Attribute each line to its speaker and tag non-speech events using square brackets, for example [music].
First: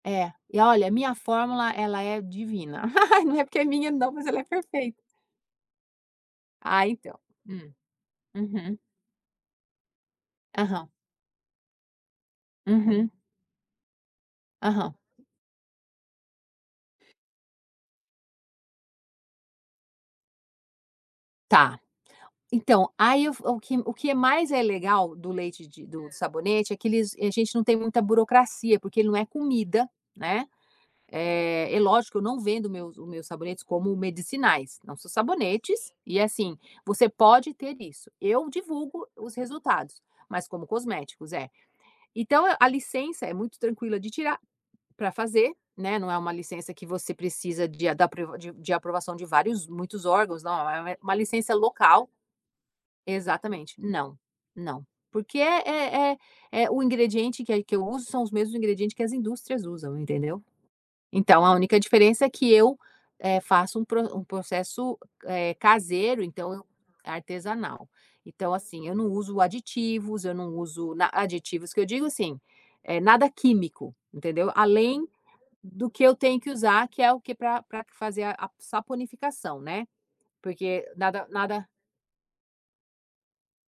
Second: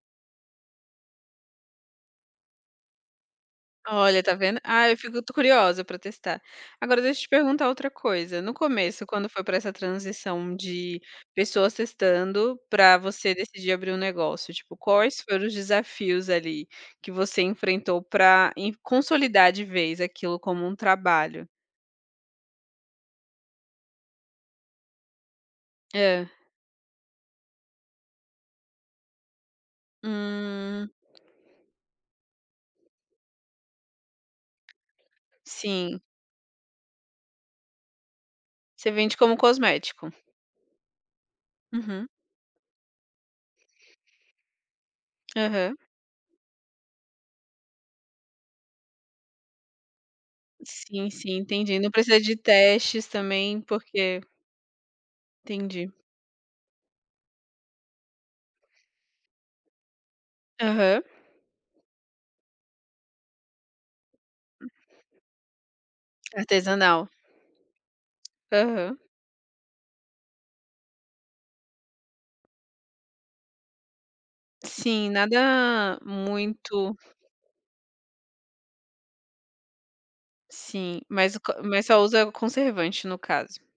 Speaker 1: É, e olha a minha fórmula ela é divina, [laughs] ai não é porque é minha não,
Speaker 2: Olha,
Speaker 1: mas
Speaker 2: está
Speaker 1: ela é
Speaker 2: vendo? Ah, eu
Speaker 1: perfeita.
Speaker 2: fico curiosa para testar.
Speaker 1: Ah
Speaker 2: Agora
Speaker 1: então.
Speaker 2: deixa eu te perguntar
Speaker 1: Hum.
Speaker 2: outra coisa, no
Speaker 1: Uhum.
Speaker 2: começo quando foi para essa transição
Speaker 1: Aham.
Speaker 2: de pessoas testando, para
Speaker 1: Uhum.
Speaker 2: você decidir abrir um negócio, tipo,
Speaker 1: Aham.
Speaker 2: quais foram os desafios ali que você enfrentou pra em consolidar de vez aquilo como um trabalho?
Speaker 1: Tá. Então, aí o fo que o que mais é legal do leite de do
Speaker 2: Hã.
Speaker 1: sabonete, é que eles a gente não tem muita burocracia, porque ele não é comida, né,
Speaker 2: Hum.
Speaker 1: eh, e lógico eu não vendo meus os meus sabonetes como medicinais, não, são sabonetes,
Speaker 2: Sim.
Speaker 1: e assim, você pode ter isso. Eu
Speaker 2: Você
Speaker 1: divulgo
Speaker 2: vende
Speaker 1: os
Speaker 2: como
Speaker 1: resultados,
Speaker 2: cosmético.
Speaker 1: mas como cosméticos, é.
Speaker 2: Uhum.
Speaker 1: Então a licença é muito tranquila de tirar, para fazer,
Speaker 2: Aham.
Speaker 1: né, não é uma licença que você precisa de a da pr de aprovação de vários muitos órgãos, não, é
Speaker 2: Sim,
Speaker 1: uma
Speaker 2: sim,
Speaker 1: licença
Speaker 2: entendi, não
Speaker 1: local.
Speaker 2: precisa de testes também
Speaker 1: Exatamente, não,
Speaker 2: porque
Speaker 1: não. Porque
Speaker 2: Entendi.
Speaker 1: é é é o ingrediente que é que eu uso, são os mesmos ingredientes que as indústrias usam, entendeu?
Speaker 2: Aham.
Speaker 1: Então a única diferença é que eu, eh, faço um pr um processo caseiro então,
Speaker 2: Artesanal.
Speaker 1: artesanal. Então assim eu
Speaker 2: Aham.
Speaker 1: não uso aditivos, eu não uso n aditivos que eu digo assim, eh, nada químico, entendeu? Além
Speaker 2: Sim,
Speaker 1: do
Speaker 2: nada
Speaker 1: que eu tenho que usar
Speaker 2: muito
Speaker 1: que é o que pra pra q fazer a saponificação, né. Porque
Speaker 2: Sim,
Speaker 1: nada,
Speaker 2: mas co
Speaker 1: nada
Speaker 2: mas só usa conservante no caso.